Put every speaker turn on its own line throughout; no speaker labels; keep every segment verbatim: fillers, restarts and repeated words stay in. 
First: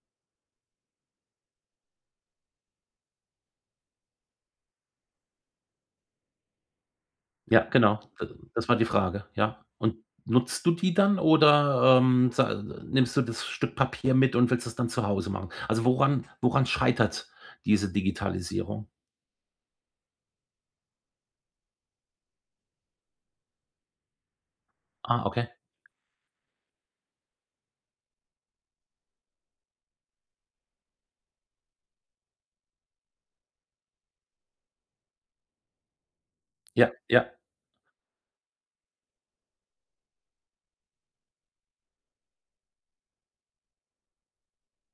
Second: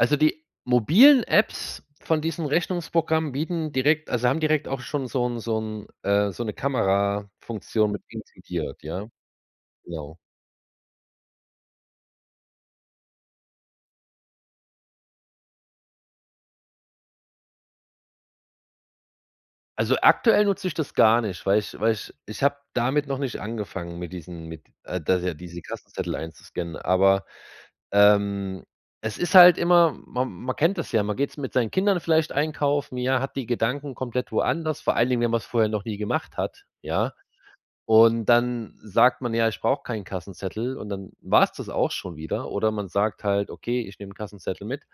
Also, die mobilen Apps von diesen Rechnungsprogrammen bieten direkt also haben direkt auch schon so 'n so 'n äh, so 'ne
Ja,
Kamerafunktion
genau.
mit
D das war
intigiert,
die
ja?
Frage, ja. Und
Genau.
nutzt du die dann oder, ähm, sa nimmst du das Stück Papier mit und willst es dann zu Hause machen? Also woran woran schreitert diese Digitalisierung?
Also, aktuell nutze ich das gar nicht, weil ich weil ich ich habe damit noch nicht angefangen, mit diesen mit, äh, das
Ah,
ja
okay.
diese Kassenzettel einzuscannen, aber, ähm, es ist halt immer, ma man kennt das ja, man geht's mit seinen Kindern vielleicht einkaufen, ja, hat die Gedanken komplett woanders, vor allen Dingen, wenn man's vorher noch nie gemacht hat,
Ja,
ja,
ja.
und dann sagt man ja: „Ich brauche keinen Kassenzettel“ und dann war's das auch schon wieder oder man sagt halt: „Okay, ich nehme 'n Kassenzettel mit."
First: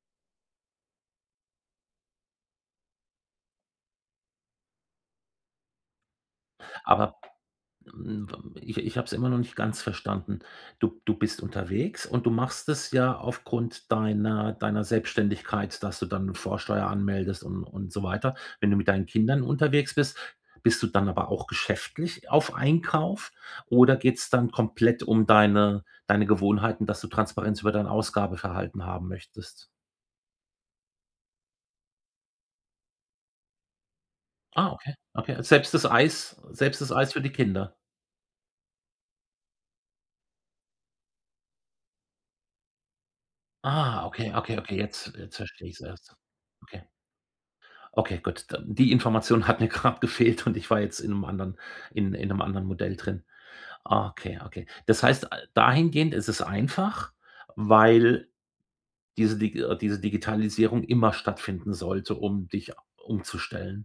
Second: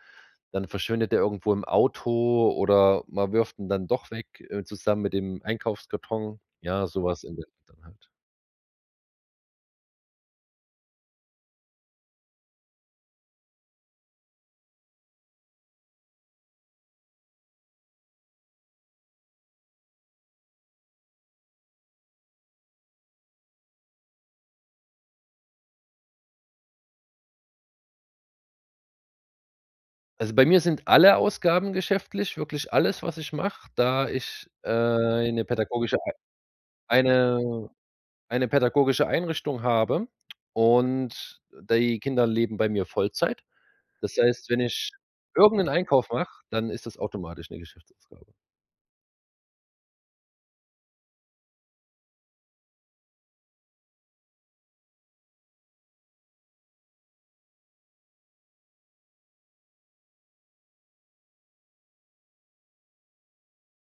Dann verschwindet der irgendwo im Auto oder man wirft ihn dann doch weg, äh, zusammen mit dem Einkaufskarton, ja, so
Aber
was in der Richtung halt.
m w ich ich hab's immer noch nicht ganz verstanden. Du du bist unterwegs und du machst es ja aufgrund deiner deiner Selbstständigkeit, dass du dann Vorsteuer anmeldest un und so weiter. Wenn du mit deinen Kindern unterwegs bist, bist du dann aber auch geschäftlich auf Einkauf oder geht's dann komplett um deine deine Gewohnheiten, dass du Transparenz über dein Ausgabeverhalten haben möchtest?
Also, bei mir sind alle Ausgaben geschäftlich, wirklich alles, was ich mache, da ich äh,
Ah, okay, okay,
eine
selbst das
pädagogische
Eis selbst das
Ei
Eis für die
eine
Kinder?
eine pädagogische Einrichtung habe und die Kinder leben bei mir Vollzeit.
Ah,
Das
okay,
heißt,
okay,
wenn
okay,
ich
jetzt jetzt
irgend
versteh
'n
ich es
Einkauf
erst.
mache, dann ist
Okay.
das automatisch 'ne
Okay,
Geschäftsausgabe.
gut. D Die Information hat mir grad gefehlt und ich war jetzt in 'nem anderen in in 'nem anderen Modell drin. Ah, okay, okay. Das heißt, äh, dahingehend ist es einfach, weil diese Dig diese Digitalisierung immer stattfinden sollte, um dich a umzustellen.